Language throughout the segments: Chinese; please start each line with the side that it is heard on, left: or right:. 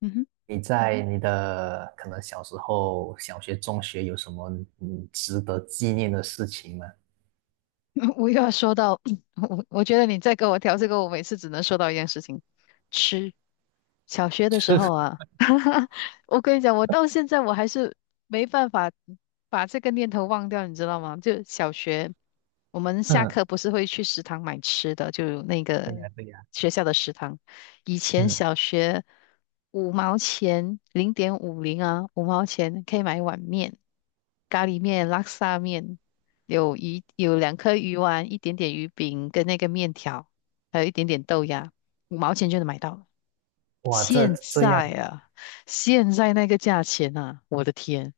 left: 嗯哼，
right: 你在你的可能小时候、小学、中学有什么值得纪念的事情吗？
left: 我又要说到，我觉得你再跟我调这个，我每次只能说到一件事情，吃。小学的时候 啊，我跟你讲，我到现在我还是没办法把这个念头忘掉，你知道吗？就小学，我们下
right: 嗯，
left: 课不是会去食堂买吃的，就那
right: 对
left: 个
right: 呀，对呀，
left: 学校的食堂。以前
right: 嗯，
left: 小学五毛钱，0.50啊，五毛钱可以买一碗面，咖喱面、拉沙面。有2颗鱼丸，一点点鱼饼跟那个面条，还有一点点豆芽，五毛钱就能买到了。
right: 哇，这
left: 现
right: 这
left: 在
right: 样，
left: 啊，现在那个价钱啊，我的天！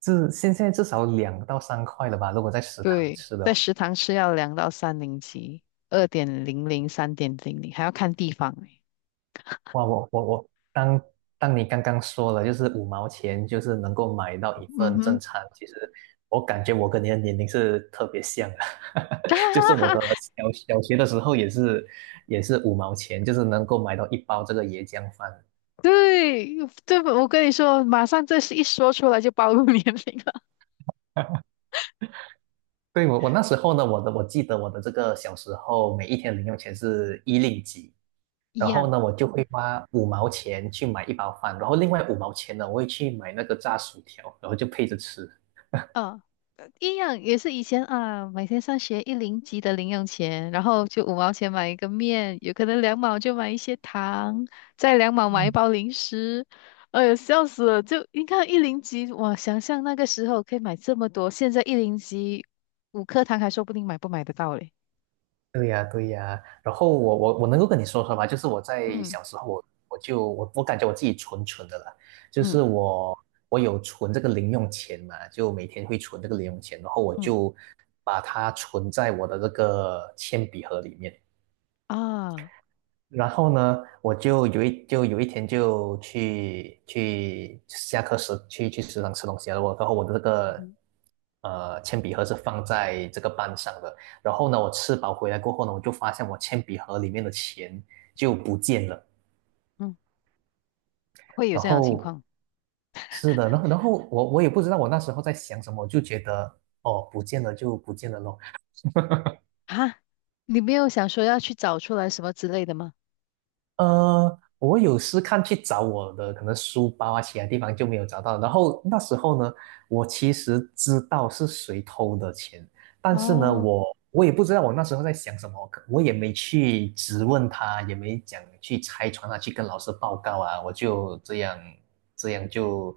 right: 至现在至少2到3块了吧？如果在食堂
left: 对，
right: 吃的
left: 在
right: 话，
left: 食堂吃要两到三零几，2.00、3.00，还要看地方欸
right: 哇，我，当你刚刚说了，就是五毛钱就是能够买到一
left: 嗯
right: 份正
left: 哼，
right: 餐，其实我感觉我跟你的年龄是特别像的。就是我的 小学的时候也是五毛钱，就是能够买到一包这个椰浆饭。
left: 对，我跟你说，马上这是一说出来就暴露年龄了，
right: 对，我那时候呢，我记得我的这个小时候每一天零用钱是1令几，
left: 一
right: 然后
left: 样。
right: 呢，我就会花五毛钱去买一包饭，然后另外五毛钱呢，我会去买那个炸薯条，然后就配着吃。
left: 嗯、一样也是以前啊，每天上学一零级的零用钱，然后就五毛钱买一个面，有可能两毛就买一些糖，再两毛买一
right: 嗯，
left: 包零食。哎呦，笑死了！就你看一零级，哇，想象那个时候可以买这么多，现在一零级5颗糖还说不定买不买得到嘞。
right: 对呀，对呀。然后我能够跟你说说吧，就是我在
left: 嗯
right: 小时候我感觉我自己蠢蠢的啦，就
left: 嗯
right: 是我有存这个零用钱嘛，就每天会存这个零用钱，然后我
left: 嗯
right: 就把它存在我的这个铅笔盒里面。
left: 啊，
right: 然后呢，我就有一天就去下课时去食堂吃东西了。然后我的这个
left: 嗯
right: 铅笔盒是放在这个班上的。然后呢，我吃饱回来过后呢，我就发现我铅笔盒里面的钱就不见了。
left: 嗯，会有
right: 然
left: 这样的情
right: 后
left: 况
right: 是的，然后我也不知道我那时候在想什么，我就觉得哦不见了就不见了咯。
left: 啊？你没有想说要去找出来什么之类的吗？
right: 我有试看去找我的可能书包啊，其他地方就没有找到。然后那时候呢，我其实知道是谁偷的钱，但是呢，
left: 哦，
right: 我也不知道我那时候在想什么，可我也没去质问他，也没讲去拆穿他，去跟老师报告啊，我就这样这样就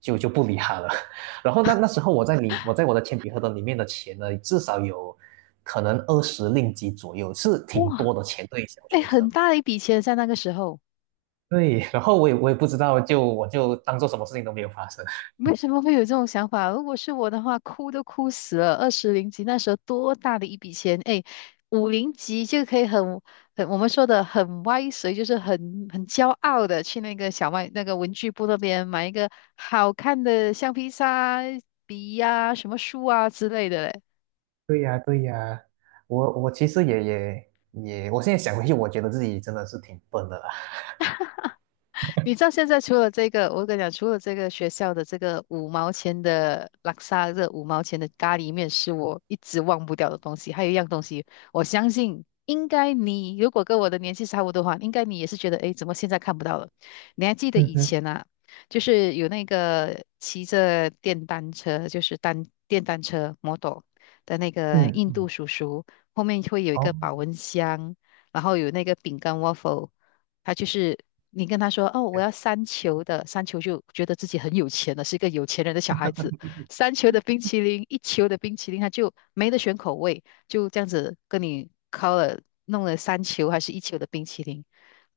right: 就就不理他了。然后那时候我在我的铅笔盒的里面的钱呢，至少有可能20令吉左右，是挺
left: 哇，
right: 多的钱，对于小
left: 哎，
right: 学生。
left: 很大一笔钱在那个时候。
right: 对，然后我也不知道，就我就当做什么事情都没有发生。
left: 为什么会有这种想法？如果是我的话，哭都哭死了。20零级那时候多大的一笔钱？哎，5零级就可以很我们说的很歪随，就是很骄傲的去那个小卖那个文具部那边买一个好看的橡皮擦、笔呀、什么书啊之类的。
right: 对呀，对呀，我其实也，我现在想回去，我觉得自己真的是挺笨的啦。
left: 你知道现在除了这个，我跟你讲，除了这个学校的这个五毛钱的拉萨这五毛钱的咖喱面是我一直忘不掉的东西，还有一样东西，我相信应该你如果跟我的年纪差不多的话，应该你也是觉得，诶，怎么现在看不到了？你还记得
right: 嗯，
left: 以
right: 嗯，
left: 前啊，就是有那个骑着电单车，就是单电单车 model 的那个
right: 嗯，
left: 印度
right: 嗯，
left: 叔叔，后面会有一个
right: 哦，
left: 保温箱，然后有那个饼干 waffle。他就是你跟他说哦，我
right: 哎，
left: 要三球的，三球就觉得自己很有钱了，是一个有钱人的小孩子。三球的冰淇淋，一球的冰淇淋，他就没得选口味，就这样子跟你敲了弄了三球还是一球的冰淇淋，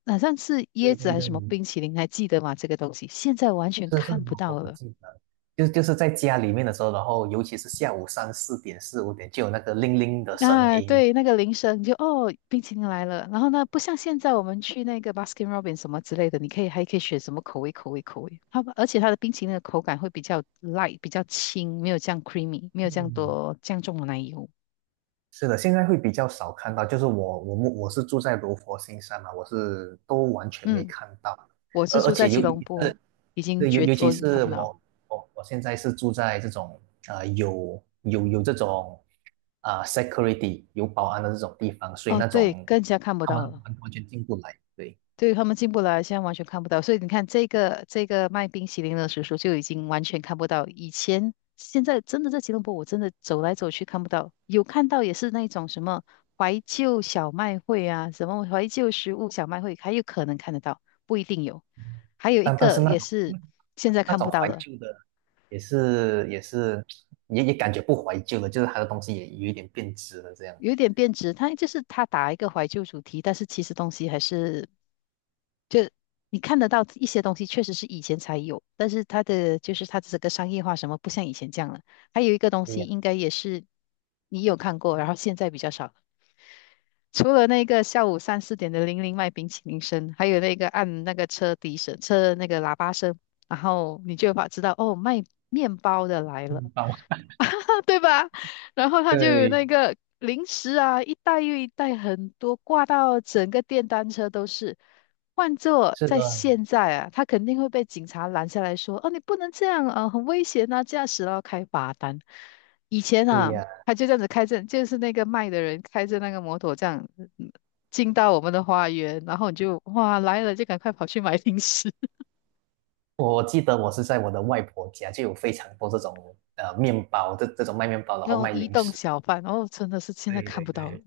left: 好像是椰
right: 对
left: 子
right: 对
left: 还
right: 对，
left: 是什么冰淇淋，还记得吗？这个东西现在完全
right: 是是，
left: 看不
right: 我
left: 到
right: 不
left: 了。
right: 记得，就是在家里面的时候，然后尤其是下午三四点、四五点，就有那个铃铃的声
left: 啊，
right: 音。
left: 对，那个铃声你就哦，冰淇淋来了。然后呢，不像现在我们去那个 Baskin Robbins 什么之类的，你可以还可以选什么口味，口味，口味。而且它的冰淇淋的口感会比较 light，比较轻，没有这样 creamy，没有这样
right: 嗯，
left: 多这样重的奶油。
right: 是的，现在会比较少看到，就是我是住在罗佛新山嘛，我是都完全没
left: 嗯，
right: 看到，
left: 我是
right: 而而
left: 住在
right: 且
left: 吉
right: 尤其
left: 隆坡，
right: 是，
left: 已经
right: 对，尤
left: 绝
right: 尤其
left: 我已看
right: 是
left: 不到。
right: 我现在是住在这种有这种security 有保安的这种地方，所以
left: 哦，
right: 那
left: 对，
right: 种
left: 更加看不
right: 他们
left: 到了。
right: 完全进不来，对，
left: 对他们进不了，现在完全看不到。所以你看，这个卖冰淇淋的叔叔就已经完全看不到。以前现在真的在吉隆坡，我真的走来走去看不到，有看到也是那种什么怀旧小卖会啊，什么怀旧食物小卖会，还有可能看得到，不一定有。还有一
right: 但是
left: 个
right: 那
left: 也
right: 种
left: 是现在
right: 那
left: 看
right: 种
left: 不到
right: 怀
left: 的，
right: 旧的也是也是也也感觉不怀旧了，就是它的东西也有一点变质了这样。
left: 有一点变质，它就是它打一个怀旧主题，但是其实东西还是就你看得到一些东西，确实是以前才有，但是它的就是它的这个商业化什么不像以前这样了。还有一个东
right: 对
left: 西，
right: 呀，
left: 应该也是你有看过，然后现在比较少了除了那个下午3、4点的铃铃卖冰淇淋声，还有那个按那个车笛声、车那个喇叭声，然后你就把知道哦，卖面包的来了，
right: 面包。
left: 对吧？然后他就有
right: 对。
left: 那个零食啊，一袋又一袋，很多挂到整个电单车都是。换做
right: 是
left: 在
right: 的，
left: 现在啊，他肯定会被警察拦下来说：“哦，你不能这样啊，很危险啊，驾驶了开罚单。”以前
right: 对
left: 啊，
right: 呀，
left: 他就这样子开着，就是那个卖的人开着那个摩托这样嗯进到我们的花园，然后你就哇来了就赶快跑去买零食，
right: 我记得我是在我的外婆家就有非常多这种面包，这种卖面包，然
left: 那
right: 后
left: 种
right: 卖
left: 移
right: 零
left: 动
right: 食，
left: 小贩，哦，真的是现在
right: 对
left: 看
right: 对
left: 不到了
right: 对，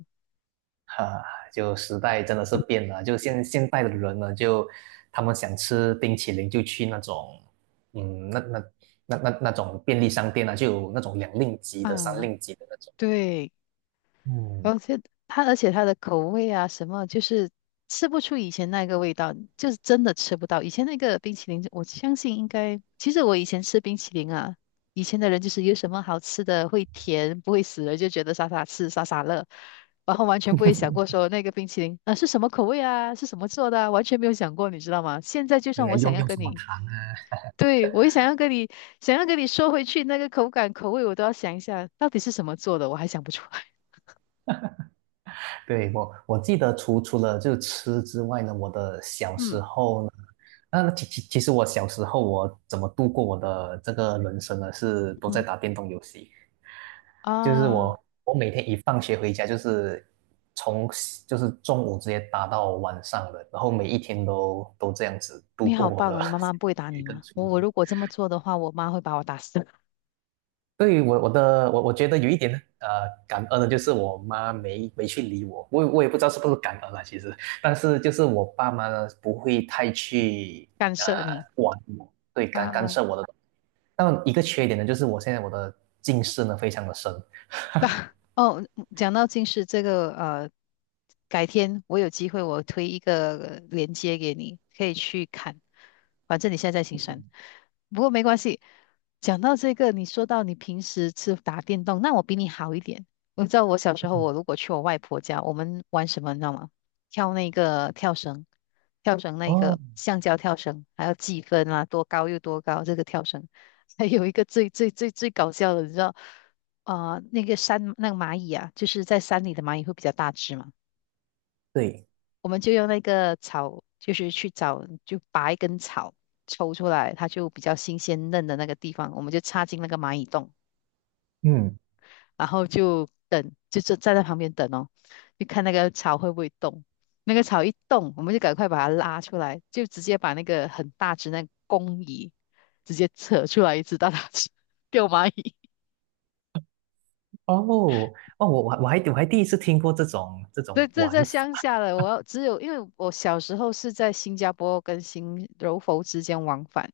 right: 哈、就时代真的是变了，就现代的人呢，就他们想吃冰淇淋就去那种，嗯，那种便利商店啊，就有那种2令吉的、三
left: 啊，
right: 令吉的那种，
left: 对。
right: 嗯，
left: 而且而且它的口味啊，什么就是吃不出以前那个味道，就是真的吃不到。以前那个冰淇淋，我相信应该，其实我以前吃冰淇淋啊，以前的人就是有什么好吃的，会甜，不会死人，就觉得傻傻吃，傻傻乐，然后完全不会想过说那个冰淇淋啊、是什么口味啊，是什么做的啊完全没有想过，你知道吗？现在就
right: 对
left: 算
right: 呀，
left: 我想
right: 用
left: 要
right: 用
left: 跟
right: 什么
left: 你，
right: 糖，
left: 对，我也想要跟你，想要跟你说回去那个口感、口味，我都要想一下到底是什么做的，我还想不出来。
right: 对，我记得除了就吃之外呢，我的 小时
left: 嗯
right: 候呢，那其实我小时候我怎么度过我的这个人生呢？是都在
left: 嗯。
right: 打电动游戏，就是
left: 啊，
right: 我每天一放学回家就是从就是中午直接打到晚上的，然后每一天都这样子度
left: 你
right: 过
left: 好
right: 我
left: 棒
right: 的
left: 哦！你妈 妈
right: 小
left: 不会打你
right: 学跟
left: 吗？
right: 初
left: 我
right: 中。
left: 如果这么做的话，我妈会把我打死，
right: 对，我我的我我觉得有一点呢，感恩的，就是我妈没去理我，我也不知道是不是感恩啊，其实，但是就是我爸妈呢不会太去
left: 干
right: 呃
left: 涉你
right: 管我，对，干干
left: 啊。
right: 涉我的。但一个缺点呢，就是我现在我的近视呢非常的深。
left: 哦，嗯讲到近视这个，改天我有机会我推一个链接给你，可以去看。反正你现在在行山，不过没关系。讲到这个，你说到你平时是打电动，那我比你好一点。你知道我小时候，
right: 嗯，
left: 我如果去我外婆家，我们玩什么，你知道吗？跳那个跳绳，跳绳那
right: 哦，
left: 个橡胶跳绳，还要计分啊，多高又多高，这个跳绳。还有一个最最最最搞笑的，你知道？啊，那个山那个蚂蚁啊，就是在山里的蚂蚁会比较大只嘛，
right: 对，
left: 我们就用那个草，就是去找，就拔一根草抽出来，它就比较新鲜嫩的那个地方，我们就插进那个蚂蚁洞，
right: 嗯，
left: 然后就等，就站在旁边等哦，就看那个草会不会动。那个草一动，我们就赶快把它拉出来，就直接把那个很大只那个公蚁直接扯出来一只大大只，给我蚂蚁。
right: 哦哦，我第一次听过这种这
left: 对，
right: 种
left: 这
right: 玩
left: 在
right: 法。
left: 乡下的，我要只有因为我小时候是在新加坡跟新柔佛之间往返，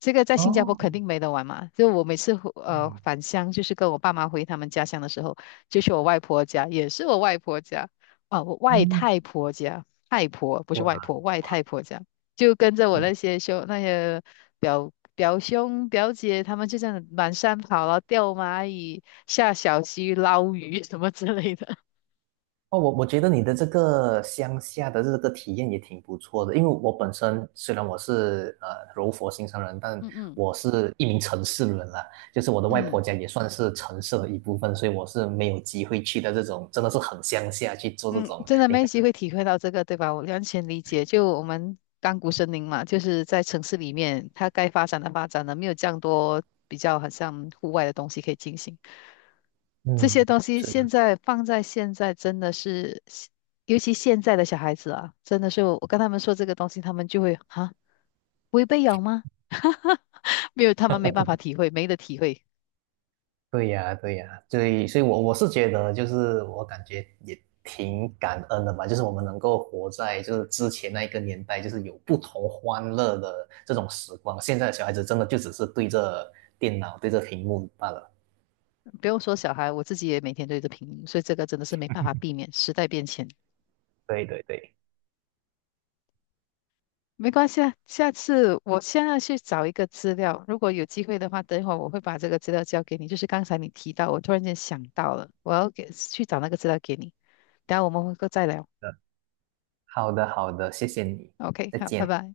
left: 这个在新加坡
right: 哦，
left: 肯定没得玩嘛。就我每次回
right: 对，
left: 返乡，就是跟我爸妈回他们家乡的时候，就去我外婆家，也是我外婆家啊，我外
right: 嗯，
left: 太婆家，太婆不是外
right: 哇。
left: 婆，外太婆家，就跟着我
right: 嗯。
left: 那些表兄表姐，他们就这样满山跑了，然后钓蚂蚁、下小溪、捞鱼什么之类的。
right: 哦，我觉得你的这个乡下的这个体验也挺不错的，因为我本身虽然我是柔佛新山人，但
left: 嗯嗯。
right: 我是一名城市人啦，就是我的外婆
left: 嗯
right: 家也算是城市的一部分，所以我是没有机会去的这种真的是很乡下去做这
left: 嗯，
right: 种
left: 真的
right: 你
left: 没
right: 刚
left: 机
right: 刚
left: 会体会到这个，对吧？我完全理解。就我们甘谷森林嘛，就是在城市里面，它该发展的发展了，没有这样多比较好像户外的东西可以进行。这些
right: 嗯。
left: 东西现在放在现在，真的是，尤其现在的小孩子啊，真的是我跟他们说这个东西，他们就会啊，不会被咬吗？没有，他们没办法体会，没得体会。
right: 对呀，对呀，所以，所以我是觉得，就是我感觉也挺感恩的吧，就是我们能够活在就是之前那一个年代，就是有不同欢乐的这种时光。现在的小孩子真的就只是对着电脑、对着屏幕罢了。
left: 不用说小孩，我自己也每天对着屏幕，所以这个真的是没办法避免，时代变迁。
right: 对对对，
left: 没关系啊，下次我现在去找一个资料，如果有机会的话，等一会儿我会把这个资料交给你。就是刚才你提到，我突然间想到了，我要给去找那个资料给你。等一下我们会再聊。
right: 嗯，好的好的，谢谢你，
left: OK，
right: 再
left: 好，拜
right: 见。
left: 拜。